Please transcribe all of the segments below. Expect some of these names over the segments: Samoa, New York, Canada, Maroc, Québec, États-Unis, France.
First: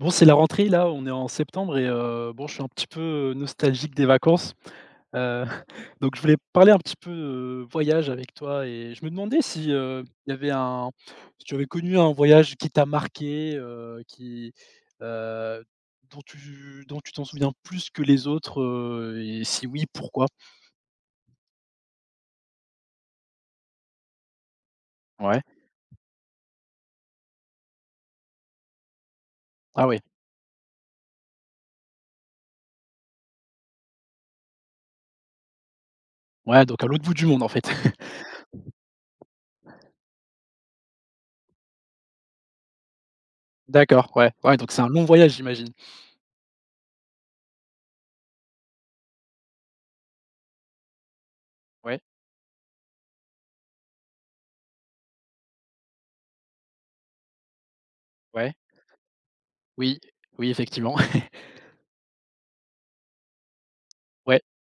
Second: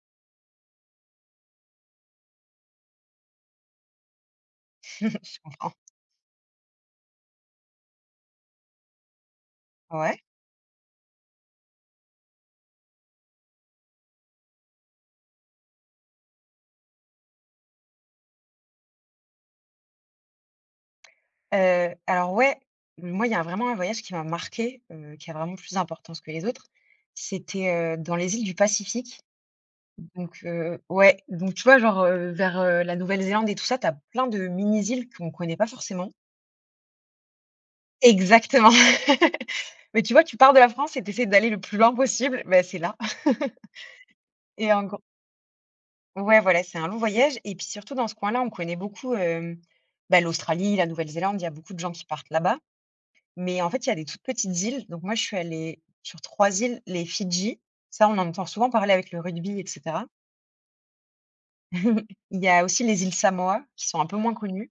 Bon, c'est la rentrée là, on est en septembre et bon, je suis un petit peu nostalgique des vacances. Je Heu, comprends. donc je voulais parler un petit peu, voyage avec toi et je me demandais si, Ouais. il y avait un si tu avais connu un voyage qui t'a marqué, heu, dont tu t'en souviens plus que les autres, et si oui, pourquoi? Alors ouais, moi, il y a vraiment un voyage qui m'a marqué, qui a Ouais. vraiment plus d'importance que les autres. C'était, dans les îles du Pacifique. Ah ouais. Donc, ouais, donc tu vois, genre, vers, la Nouvelle-Zélande et tout ça, t'as plein de mini-îles qu'on connaît pas forcément. Ouais, donc à l'autre bout du monde en fait. Exactement. Mais tu vois, tu pars de la France et t'essaies d'aller le plus loin possible, ben c'est là. D'accord, ouais, ouais, donc Et c'est en un gros long voyage j'imagine? ouais, voilà, c'est un long voyage et puis surtout dans ce coin-là, on connaît beaucoup, bah, l'Australie, la Nouvelle-Zélande, il y a beaucoup de gens Ouais, qui partent là-bas. Mais en fait, il y a des toutes petites îles. Donc moi, je suis allée sur 3 îles, les Fidji. Ça, on en entend ouais, souvent parler avec le rugby, et oui, cetera. oui effectivement. Il y a aussi les îles Samoa, qui sont un peu moins Ouais, connues.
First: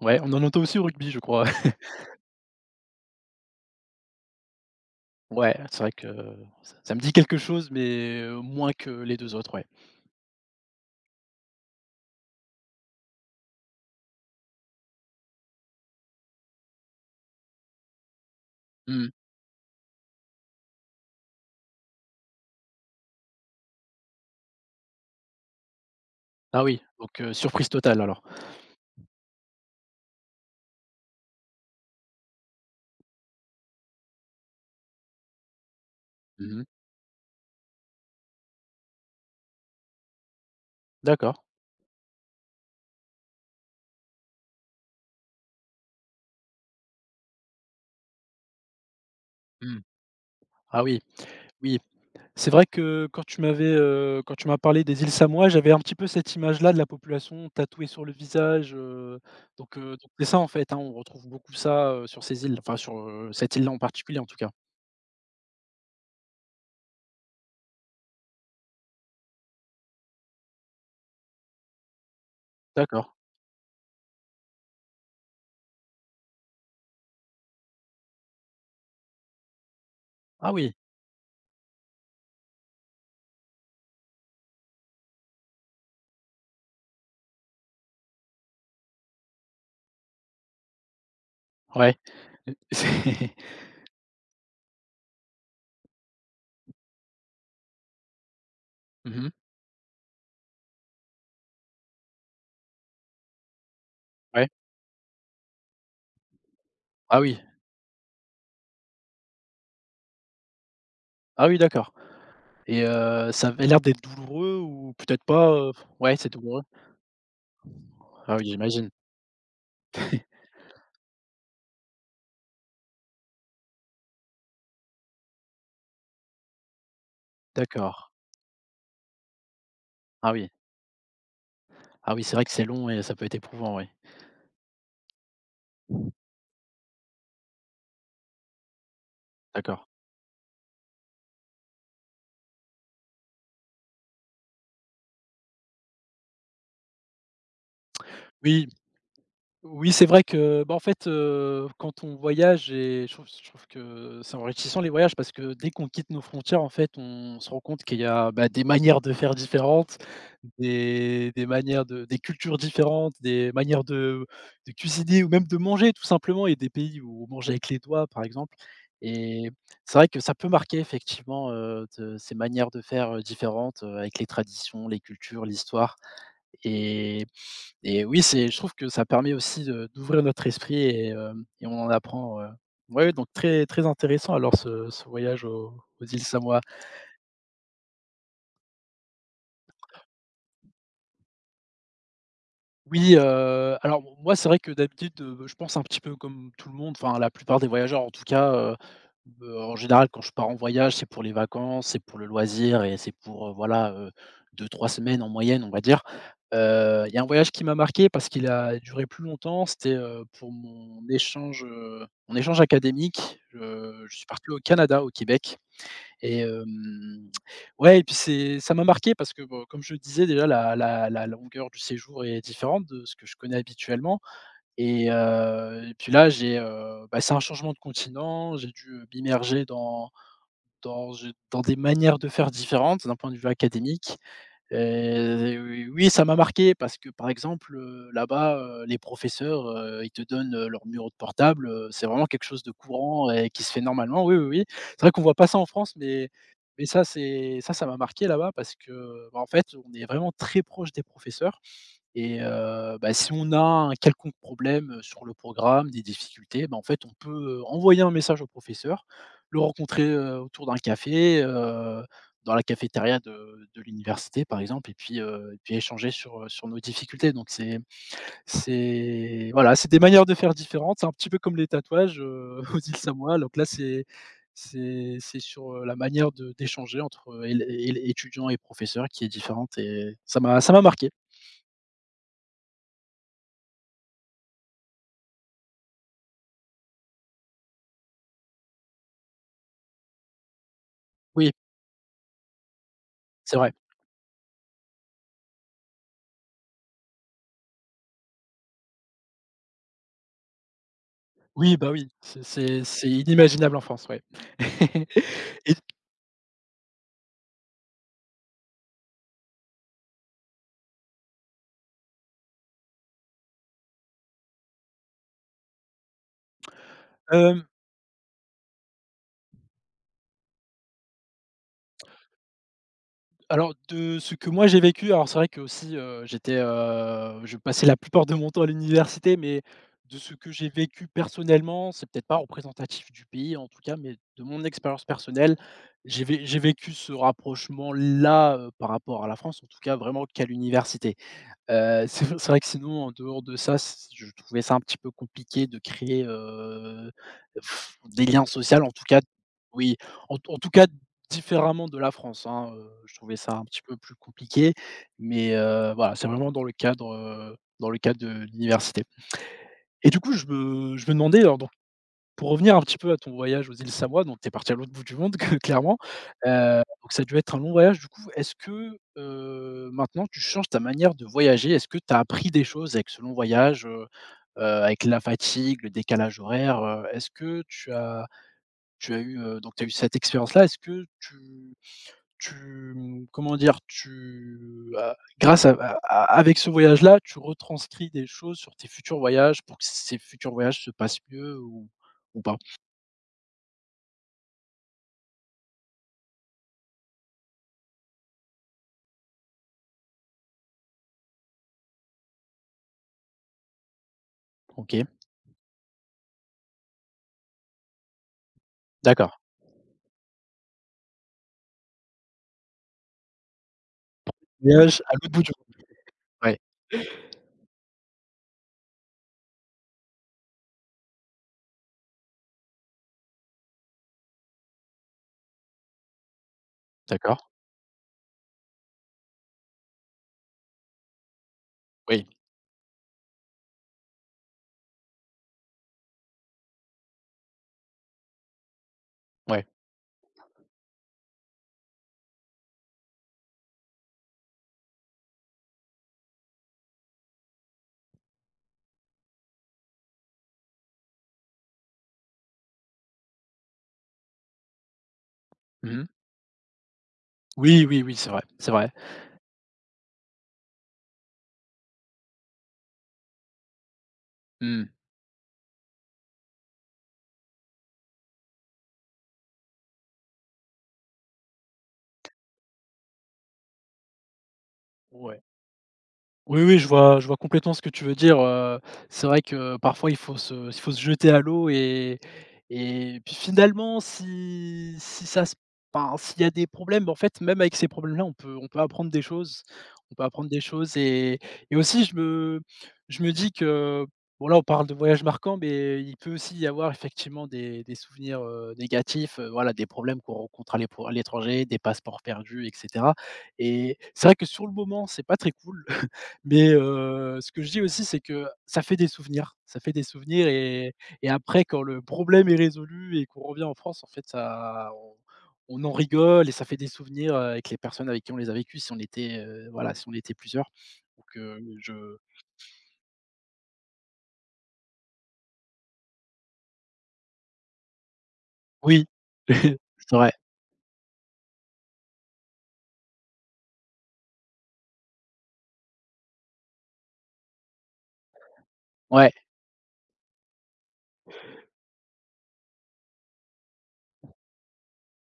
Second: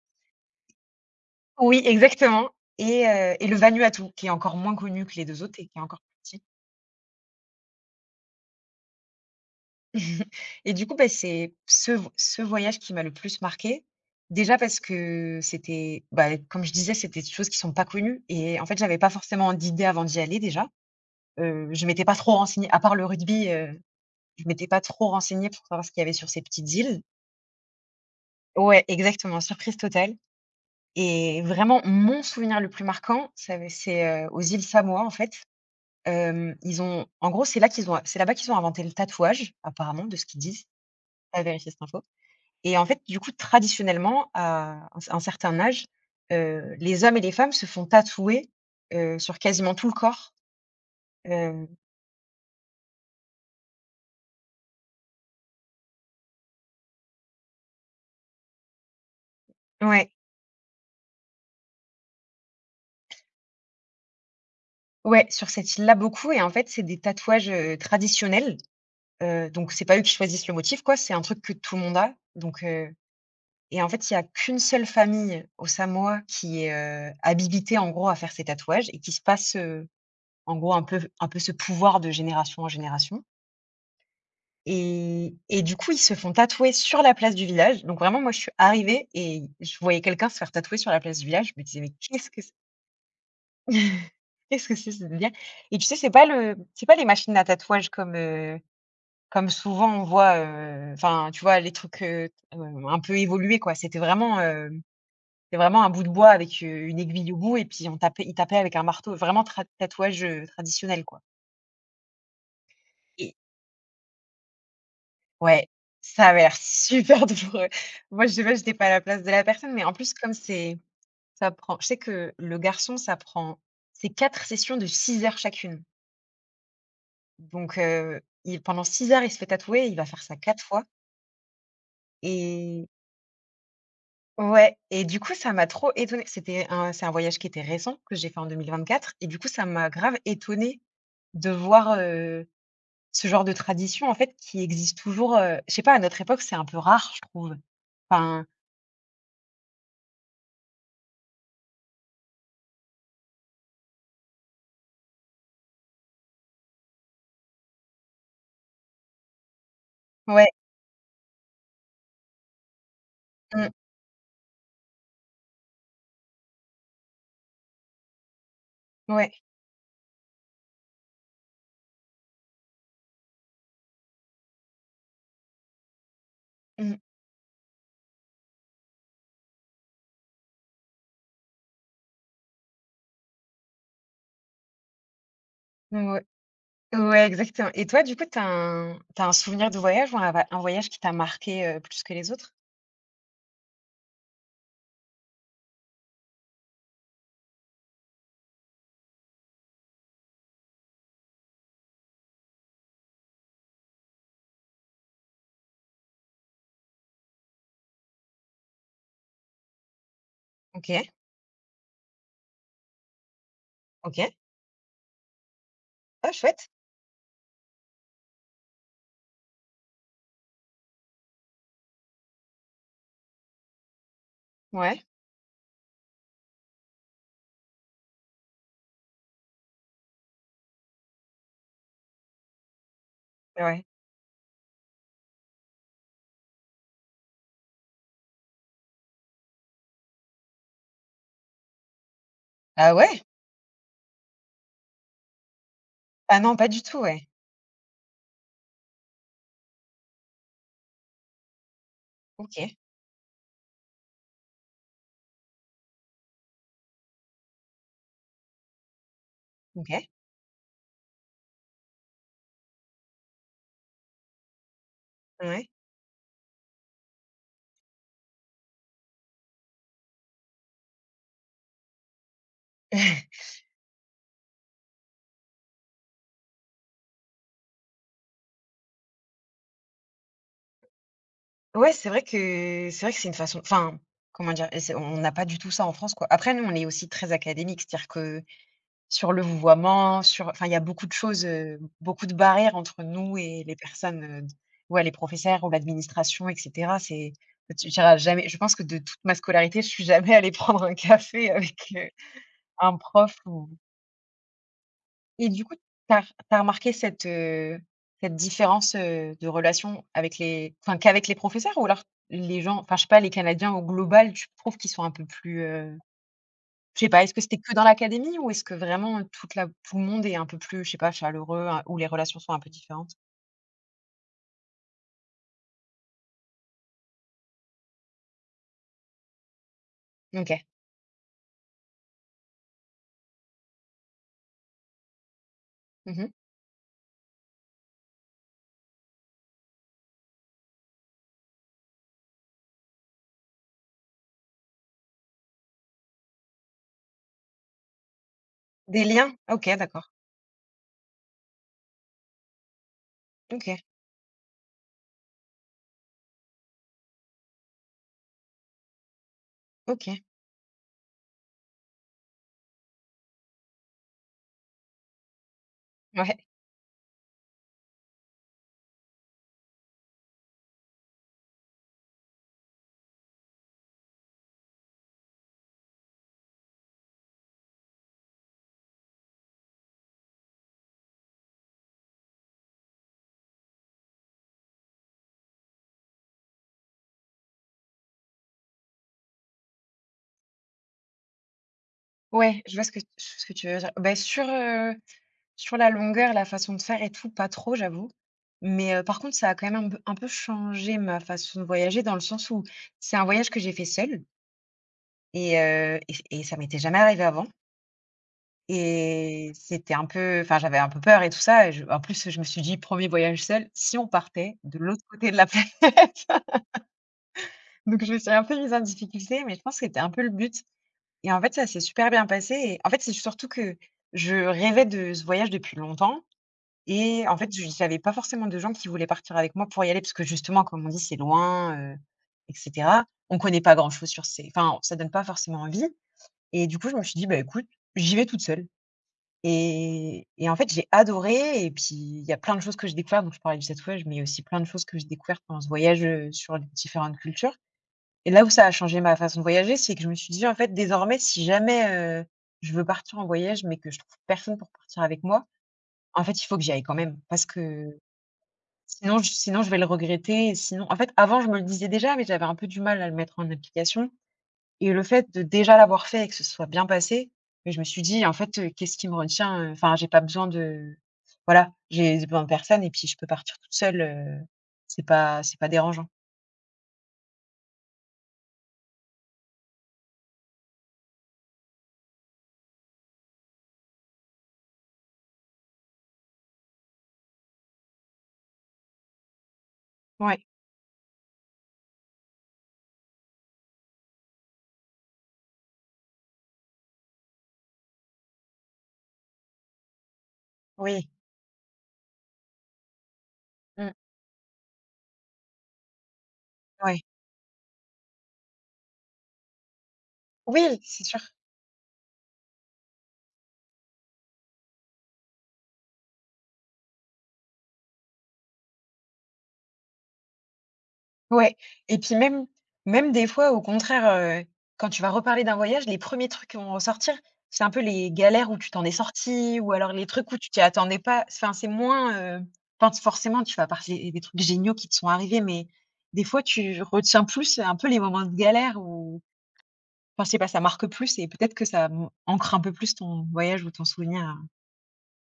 ouais, on en entend aussi au rugby je crois. Oui, exactement. Et le Vanuatu, qui est encore moins connu que les 2 Ouais, autres et qui c'est est vrai encore que plus petit. ça me dit quelque chose, mais moins que les 2 autres, ouais. Et du coup, bah, c'est ce voyage qui m'a le plus marquée. Déjà parce que c'était, bah, comme je disais, c'était des choses qui sont pas connues et en fait, j'avais Mmh. pas forcément d'idée avant d'y aller déjà. Je m'étais pas trop renseignée à part le rugby. Je m'étais pas trop renseignée pour savoir ce qu'il y avait sur ces Ah petites oui, îles. donc surprise totale alors. Ouais, exactement, surprise totale et vraiment mon souvenir le plus marquant, ça avait c'est, aux îles Samoa, en fait. Mmh. Ils ont en gros, c'est là-bas qu'ils ont inventé le tatouage, apparemment, de ce qu'ils disent. D'accord. Pas vérifier cette info, et en fait, du coup, traditionnellement, à un certain âge, les hommes et les femmes se font tatouer, sur quasiment Mmh. tout le corps. Ah oui, Heu oui. C'est vrai que quand quand tu m'as parlé des îles Samoa, j'avais un petit peu cette image-là de la population tatouée sur le visage, donc ouais, c'est ça en fait, hein, on retrouve beaucoup ça, sur ces îles, enfin cette île-là en particulier en tout cas. ouais, sur cette île-là, beaucoup, et en fait, c'est des tatouages, traditionnels. Donc c'est pas eux qui choisissent le motif, quoi, c'est un truc que tout le monde a, donc D'accord. et en fait, il y a qu'une seule famille aux Samoa qui est, habilitée en gros à faire ces tatouages et qui se passe, Ah en oui, gros un peu ce pouvoir de génération en génération, et du coup, ils se font tatouer sur la place du village. Donc vraiment moi, je suis arrivée et je voyais quelqu'un se faire tatouer sur la place du village, je me disais: «Mais ouais. qu'est-ce que c'est C'est qu'est-ce que c'est ce délire ?» Et tu sais, c'est pas le c'est pas les machines à tatouage comme, heu Mmh. Comme souvent on voit, enfin, tu vois les trucs, un peu évolués, quoi. C'était vraiment, Ouais. heu, c'était vraiment un bout de bois avec, une Ah aiguille au oui. bout et puis on tapait ils tapaient avec un marteau, vraiment tra tatouage, traditionnel, quoi. Ah oui d'accord. Et Et ça avait l'air d'être douloureux ou peut-être pasouais, Ouais, ça c'est avait l'air douloureux? super douloureux. Moi je Ah sais oui, pas, j'étais pas j'imagine. à la place de la personne, mais en plus comme c'est ça prend je sais que le garçon ça prend c'est 4 sessions de 6 heures chacune. Donc, D'accord. Il pendant 6 heures il se fait tatouer, il va faire Ah ça oui. 4 fois. Ah oui, c'est vrai que c'est Et long et ça peut être éprouvant, oui. ouais et du coup, ça m'a trop étonnée. C'était un c'est un voyage qui était récent, que j'ai fait en 2024, et du coup, ça D'accord. m'a grave étonnée de voir, ce genre de tradition, en fait, qui existe toujours. Je sais pas, à notre époque, c'est un peu rare, je trouve. Enfin Oui, oui, c'est vrai que, bah, en fait, quand on voyage et je trouve que c'est enrichissant les voyages parce que dès qu'on quitte nos frontières, en fait, on se rend compte qu'il y a, bah, des manières de faire différentes, ouais, des cultures différentes, des mmh, manières de cuisiner ou même de manger tout simplement. Et des pays où on mange avec les doigts, par exemple. ouais, Et c'est vrai que ça peut marquer effectivement, de ces manières de faire, différentes, avec les traditions, les cultures, l'histoire. mmh, Et et oui, c'est je trouve que ça permet aussi de d'ouvrir notre esprit et on en apprend, ouais, donc très, très intéressant alors ce voyage aux îles ouais, Samoa. ouais, exactement. Et toi, du coup, t'as as un souvenir de voyage ou un voyage qui t'a marqué, plus que les autres? Oui, alors bon, moi, c'est vrai que d'habitude, je pense un petit peu comme tout le monde, enfin la plupart des voyageurs en tout cas, en général quand je pars en voyage, c'est pour les vacances, c'est pour le loisir et c'est pour, voilà, 2-3 semaines en moyenne, on va dire. Il y a un voyage qui m'a marqué parce qu'il a duré plus longtemps, c'était, pour mon OK, échange, académique, je suis OK. parti au Canada, au Québec. Ah Et chouette. hem, ouais et puis c'est ça m'a marqué parce que, bon, comme je le disais déjà la longueur du séjour est différente de ce que je connais habituellement Ouais, et puis là bah, c'est un changement de continent, j'ai dû, m'immerger dans dans des manières de faire différentes d'un point de vue ouais. académique. Oui, ça m'a marqué parce que, par exemple, là-bas, les professeurs, ils te donnent, leur numéro de portable, c'est vraiment quelque chose de Ah ouais? courant et qui se fait normalement. Oui, oui, oui. C'est vrai qu'on voit pas ça en France, mais Ah non, pas du mais tout, ça, ouais. c'est ça, ça m'a marqué là-bas parce que, bah, en fait, on est vraiment très proche des professeurs. Et OK, bah, si on a un quelconque problème, sur le programme, des difficultés, bah, en fait, on peut, envoyer un message au professeur, le rencontrer, OK. Autour d'un café, dans la cafétéria de l'université, par exemple, et puis, Ouais. Échanger sur nos difficultés. Donc c'est voilà, c'est des manières de faire différentes. C'est un petit peu comme les tatouages, aux îles Samoa. Donc là, c'est la manière de d'échanger entre, él él étudiants et professeurs qui est différente et ça m'a marqué. Ouais, c'est vrai que c'est une façon, enfin, comment dire? Et c'est on n'a pas du tout ça en France, quoi. Après, nous, on est aussi très académique, c'est-à-dire que sur le vouvoiement, sur enfin, il y a beaucoup de choses, Oui, beaucoup de barrières entre nous c'est et vrai. les personnes, ouais, les professeurs ou l'administration et cetera. C'est tu jamais, je pense que de toute ma scolarité, je suis jamais allée prendre un café Oui, avec, bah, oui, c'est c'est un c'est prof ou inimaginable en France, ouais. et du Et coup, t'as as remarqué cette, cette différence, de relation avec les enfin, qu'avec les professeurs, ou alors les gens, enfin, je sais pas, les Canadiens au global, tu trouves qu'ils sont un peu plus, je sais pas, est-ce que c'était hem, que dans l'académie ou est-ce que vraiment tout le monde est un peu plus, je sais pas, chaleureux, hein, ou les relations sont un peu différentes? alors de ce que moi j'ai vécu, alors c'est vrai qu'aussi, je passais la plupart de mon temps à l'université, mais de ce que OK. j'ai vécu personnellement, c'est peut-être pas représentatif du pays en tout cas, mais de mon expérience personnelle, j'ai Mmh. vé j'ai vécu ce rapprochement-là, par rapport à la France, en tout cas vraiment qu'à l'université. C'est vrai que sinon en dehors de ça, c je trouvais ça un petit peu compliqué de créer, des liens sociaux, en tout Des cas. liens? OK, Oui, d'accord. en tout cas différemment de la France, hein, je trouvais ça un OK, petit peu plus compliqué, mais voilà, c'est vraiment dans le cadre, de l'université. Et du OK. coup, je me demandais alors pour revenir un petit peu à ton voyage aux îles Samoa, donc tu es parti à l'autre bout du monde clairement, Ouais. Donc ça a dû être un long voyage du coup. Est-ce que, maintenant tu changes ta manière de voyager? Est-ce que tu as appris des choses avec ce long voyage, avec la fatigue, le décalage horaire? Est-ce que tu as donc tu as eu cette expérience-là, est-ce que tu tu, mmh, comment dire? Tu as grâce à Avec ce voyage-là, tu retranscris des choses sur tes futurs voyages pour que ces futurs voyages se passent mieux ou pas? Ouais, je vois ce que tu veux dire. Beh, sur la longueur, la façon de faire et tout, pas trop, j'avoue. Mais par contre, ça a quand même un peu changé ma façon de voyager, dans le sens où c'est un voyage que j'ai fait seule, OK. et ça m'était jamais arrivé avant, D'accord. et c'était un peu enfin, j'avais un peu peur et tout ça, et je en plus, je me suis dit: premier voyage seul si on partait de Voyage l'autre à l'autre côté de bout la du monde. planète ?» Ouais, Donc je me suis un peu mise en difficulté, mais je pense que c'était un peu le but. Et en fait, ça s'est super bien passé, et en fait, c'est surtout que je rêvais de ce voyage depuis longtemps. Et en d'accord. fait, je j'avais pas forcément de gens qui voulaient partir avec moi pour y aller parce que justement, comme on dit, c'est loin, Oui, et cetera. On connaît pas grand-chose sur ces, enfin, ça donne pas forcément envie. Et du coup, je me suis dit: «Bah, écoute, j'y vais toute seule». ouais. Et en fait, j'ai adoré, et puis il y a plein de choses que j'ai découvertes. Donc je parlais du tatouage, mais il y a aussi plein de choses que j'ai découvertes pendant ce voyage, sur les différentes cultures. Et là où ça a changé ma façon de voyager, c'est que je me suis dit: «En fait, désormais, si jamais, heu, je veux partir en voyage mais que je trouve personne pour partir avec moi, Mmh. en fait, il faut que j'y aille quand même», parce Oui, que oui, oui, c'est vrai, c'est vrai. sinon je vais le regretter. Et sinon, en fait, avant je me le disais déjà, mais j'avais un peu du mal à le mettre en application, Mmh. et le fait de déjà l'avoir fait et que ce soit bien passé, mais je me suis dit: «En fait, qu'est-ce qui me retient, enfin j'ai pas besoin de voilà, j'ai besoin de personne et puis je peux partir toute seule, Ouais. C'est pas dérangeant». Oui, oui, je vois complètement ce que tu veux dire, c'est vrai que parfois il faut se jeter à l'eau et puis finalement si si ça se enfin, s'il y a des problèmes, en fait, même avec ces problèmes-là, on peut apprendre des choses. on peut Ouais, apprendre des choses et et aussi je me dis que, bon là, on parle de voyages marquants, mais il peut aussi y avoir effectivement des souvenirs, négatifs, voilà, des problèmes qu'on rencontre oui, à l'étranger, des passeports perdus et cetera. mmh, Et c'est vrai que sur le moment, c'est pas très cool. Mais ouais. Ce que je dis aussi, c'est que ça fait des souvenirs Oui, et c'est sûr. et après quand le problème est résolu et qu'on revient en France, en fait, ça on en rigole et ça fait des souvenirs, avec les personnes avec qui on les a vécus. Si on était plusieurs. Donc Ouais, je et puis même des fois, au contraire, heu, quand tu vas reparler d'un voyage, les premiers trucs qui vont ressortir, c'est un peu les galères où tu t'en es oui, sorti ou alors les c'est vrai, trucs où tu t'y attendais pas. Enfin, c'est moins, enfin, forcément, tu vas parler des trucs géniaux qui te sont arrivés, mais des fois, tu retiens plus un peu les moments de galère où, ouais. enfin, je sais pas, ça marque plus, et peut-être que ça, mmh, ancre un peu plus ton voyage ou ton souvenir.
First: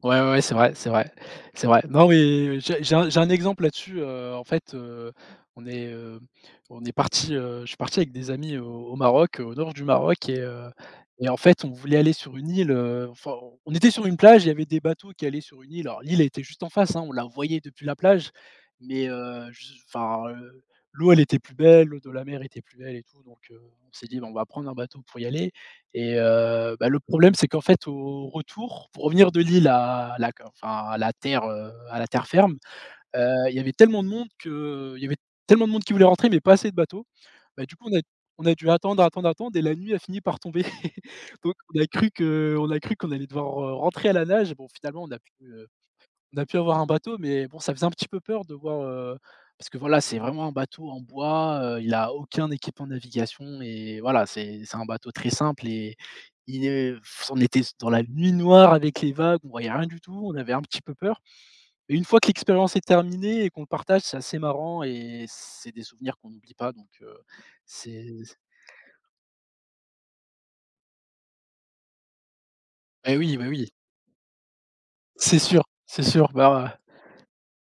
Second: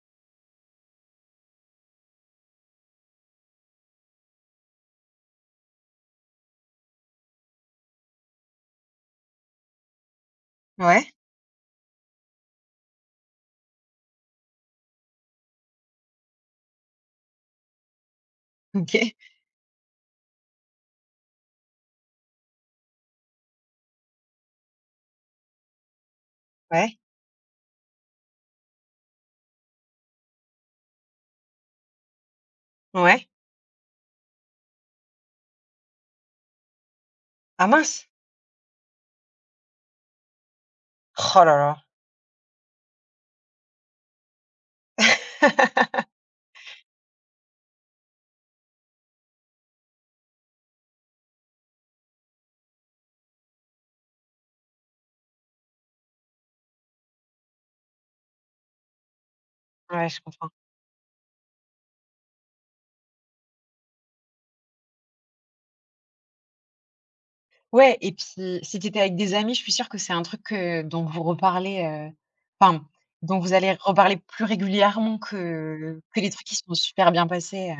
Ouais, ouais, ouais, c'est vrai, c'est vrai, c'est vrai. Non, mais j'ai un exemple là-dessus, en fait, on est, heu, je suis parti avec des amis au Maroc, au nord du Maroc et heu Ouais, et en fait, on voulait aller sur une île, enfin, on était sur une plage, il y avait des bateaux qui allaient sur une île. Alors l'île, elle était juste en face, hein, on la voyait depuis la plage, mais OK, je enfin, l'eau, elle était plus belle, l'eau de la mer était plus belle et tout, donc on s'est dit: «Bah, on va prendre un bateau pour y aller». Et bah, ouais, le problème, c'est qu'en fait, au retour, pour revenir de l'île à la enfin, à la terre ferme, ouais. Il y avait tellement de monde qui voulait rentrer, mais pas assez de bateaux. Bah, Ah du coup, on a mince! on a dû attendre, attendre, attendre et la nuit a fini par tomber. Oh Donc là là! on a cru qu'on allait devoir, rentrer à la nage. Bon, finalement, on a pu, on a pu avoir un bateau, mais bon, ça faisait un petit peu peur de voir, parce que voilà, c'est vraiment un bateau en bois, il a aucun équipement de navigation et voilà, c'est un bateau très simple et il est on était dans la nuit noire avec les vagues, on voyait rien du Ouais, je tout, on comprends. avait un petit peu peur. Mais une fois que l'expérience est terminée et qu'on le partage, c'est assez marrant et c'est des souvenirs qu'on n'oublie pas. Donc Ouais, c'est et puis si tu étais avec des amis, je suis sûre que c'est un truc, dont vous reparlez, enfin, eh oui, dont bah vous oui, allez reparler plus régulièrement c'est sûr, c'est que sûr. les trucs qui se sont Bah, super bien passés,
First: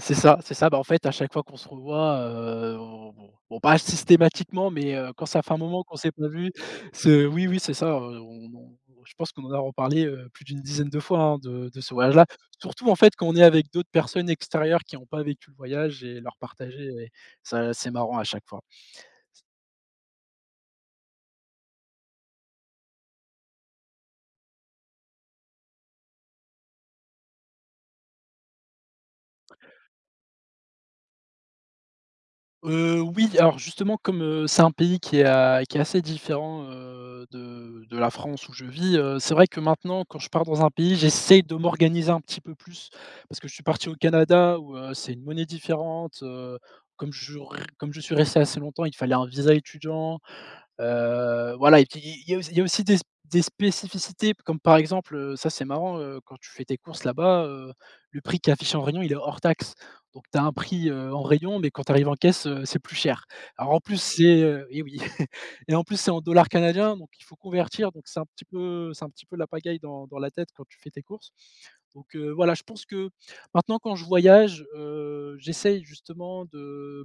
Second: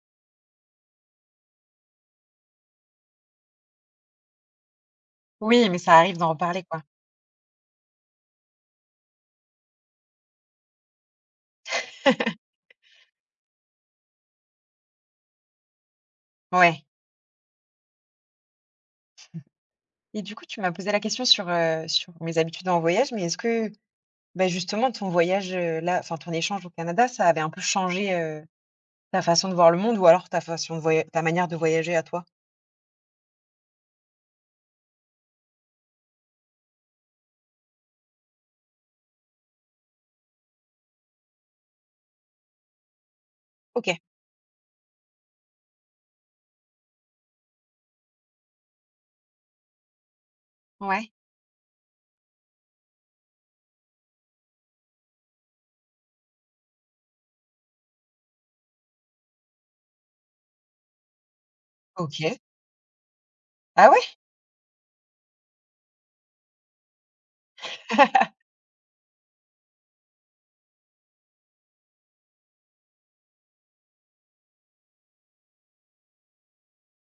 c'est ça, c'est ça. Bah, en fait, à chaque fois qu'on se revoit, on pas systématiquement, mais quand ça fait un Oui, mais moment ça qu'on s'est arrive pas d'en vu, reparler, quoi. c'est oui, oui, c'est ça, on, je pense qu'on en a reparlé, plus d'une dizaine de fois, hein, de ce voyage-là. Surtout, en fait, quand on est avec d'autres personnes extérieures qui n'ont pas vécu le voyage et leur partager Ouais, et ça, c'est marrant à chaque fois. et du coup, tu m'as posé la question sur, sur mes habitudes en voyage, mais est-ce que, bah, justement ton voyage, là, enfin ton échange au Canada, ça avait un peu changé, ta façon de voir le monde, ou alors ta manière de voyager à toi? Oui, alors justement comme, c'est un pays qui est assez différent, de la France où je vis, c'est vrai que maintenant quand je pars dans un pays, j'essaye de m'organiser un petit peu plus. Parce que je suis parti au OK. Canada où, c'est une monnaie différente, comme je suis resté assez longtemps, il fallait un visa étudiant. Ouais. Voilà, et puis il y a aussi des spécificités comme par exemple, ça c'est marrant, quand tu fais tes courses là-bas, le prix qui est affiché en rayon, il est hors taxe. Donc tu as un prix, en rayon, mais quand tu arrives en OK. caisse, c'est plus cher. Alors en Ah plus ouais? c'est, et oui et en plus c'est en dollars canadiens, donc il faut convertir, donc c'est un petit peu c'est un petit peu la pagaille dans la tête quand tu fais tes courses. Donc, voilà, je pense que maintenant quand je voyage, j'essaye justement de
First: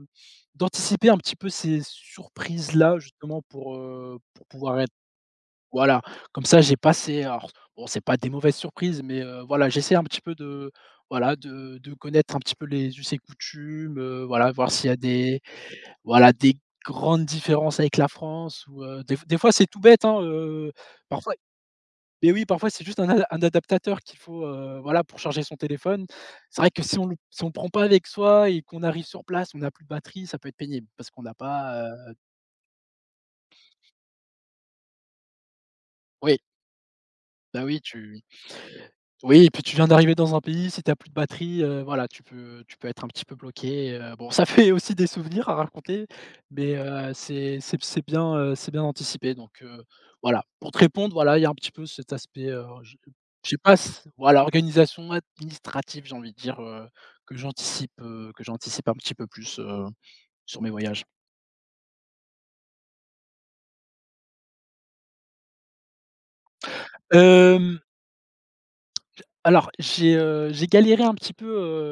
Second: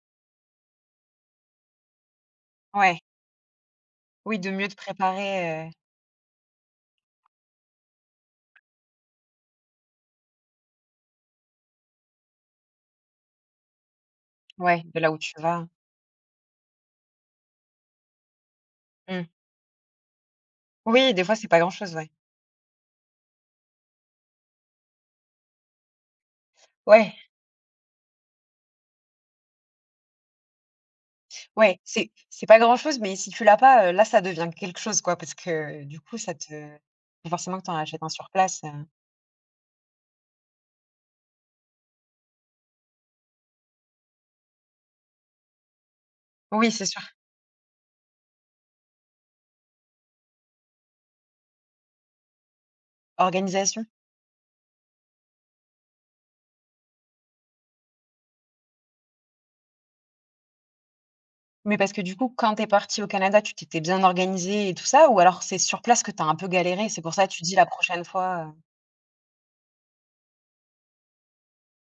d'anticiper un petit peu ces surprises-là Ouais. justement Oui, pour de mieux te pouvoir être préparer, voilà, comme ça j'ai passé, alors bon, c'est pas des mauvaises surprises, mais voilà, j'essaie un petit peu de voilà de connaître un petit peu les us et coutumes, voilà, voir Ouais, s'il y a de là où tu des vas. voilà des grandes différences avec la France, ou Mmh. des fois c'est tout bête hein, Oui, des parfois, fois, c'est pas grand-chose, ouais. mais oui parfois c'est juste un adaptateur qu'il faut, voilà, pour charger son téléphone. C'est vrai que Ouais, si on le prend pas avec soi et qu'on arrive sur place, on a plus de batterie, ça peut être pénible parce qu'on n'a ouais, pas, c'est pas grand-chose, mais si tu l'as pas, là, ça devient quelque chose, quoi, parce que, du coup, ça oui, te faut forcément bah, que tu en oui, achètes un tu sur place, oui, et puis tu viens d'arriver dans un pays, si tu as plus de batterie, voilà, tu peux être un petit peu bloqué, bon, ça fait aussi des souvenirs à raconter, Oui, mais c'est sûr, c'est bien anticipé, donc voilà. Pour te répondre, voilà, il y a un petit peu cet aspect, je sais pas organisation. s voilà, organisation administrative, j'ai envie de dire, que j'anticipe un petit peu plus, sur mes voyages. Mais parce que, du coup, quand t'es parti au Canada, tu t'étais bien organisé et tout ça? Ou alors c'est sur place que t'as un peu galéré? C'est pour ça que tu dis la Hem prochaine fois, Alors, j'ai galéré un petit peu,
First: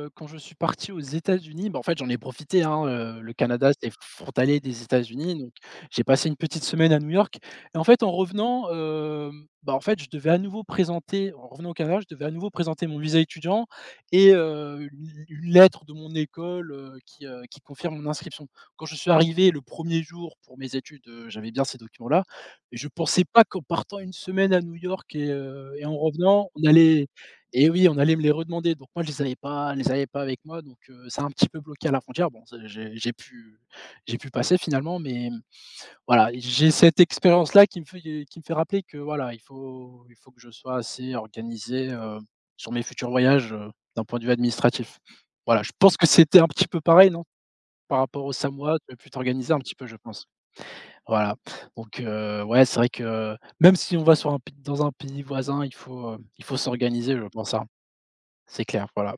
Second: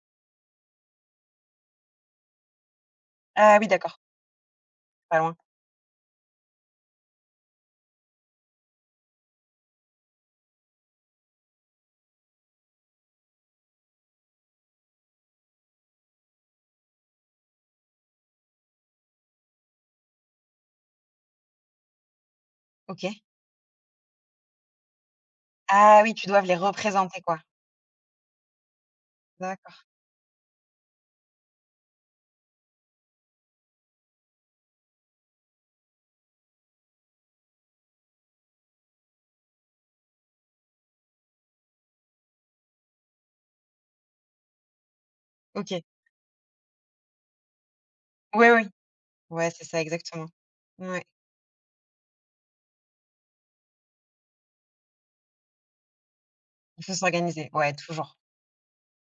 quand je suis parti aux États-Unis. Bah, en fait, j'en ai profité, hein, le ah oui, Canada, c'est d'accord, frontalier des pas États-Unis, loin. donc j'ai passé une petite semaine à New York. Et en fait, en revenant, bah, en fait, je devais à nouveau présenter en revenant au Canada, je devais à nouveau présenter mon visa étudiant et une lettre de mon école, qui confirme mon inscription. Quand je suis arrivé le premier jour pour mes études, j'avais bien ces documents-là, et je pensais OK. pas qu'en partant une semaine à New York et en Ah oui, tu dois revenant, les on allait représenter, quoi. et oui, on allait me les redemander, donc moi je D'accord, les avais pas avec moi, donc ça a un petit peu bloqué à la frontière. Bon, ça j'ai pu passer finalement, mais voilà, j'ai cette expérience-là qui me fait rappeler que voilà, il faut que je sois assez organisé, sur mes futurs voyages, d'un point de vue administratif. Voilà, je OK. pense que c'était un petit peu pareil, non? Par rapport aux Ouais, oui. Ouais, ouais. Samoa, tu as pu Ouais, t'organiser un c'est petit ça, peu, je exactement. pense. Ouais, Voilà, donc ouais, c'est vrai que même si on va sur un pays dans un pays voisin, il faut il faut s'organiser, je s'organiser, pense, hein. ouais, toujours. C'est clair, voilà.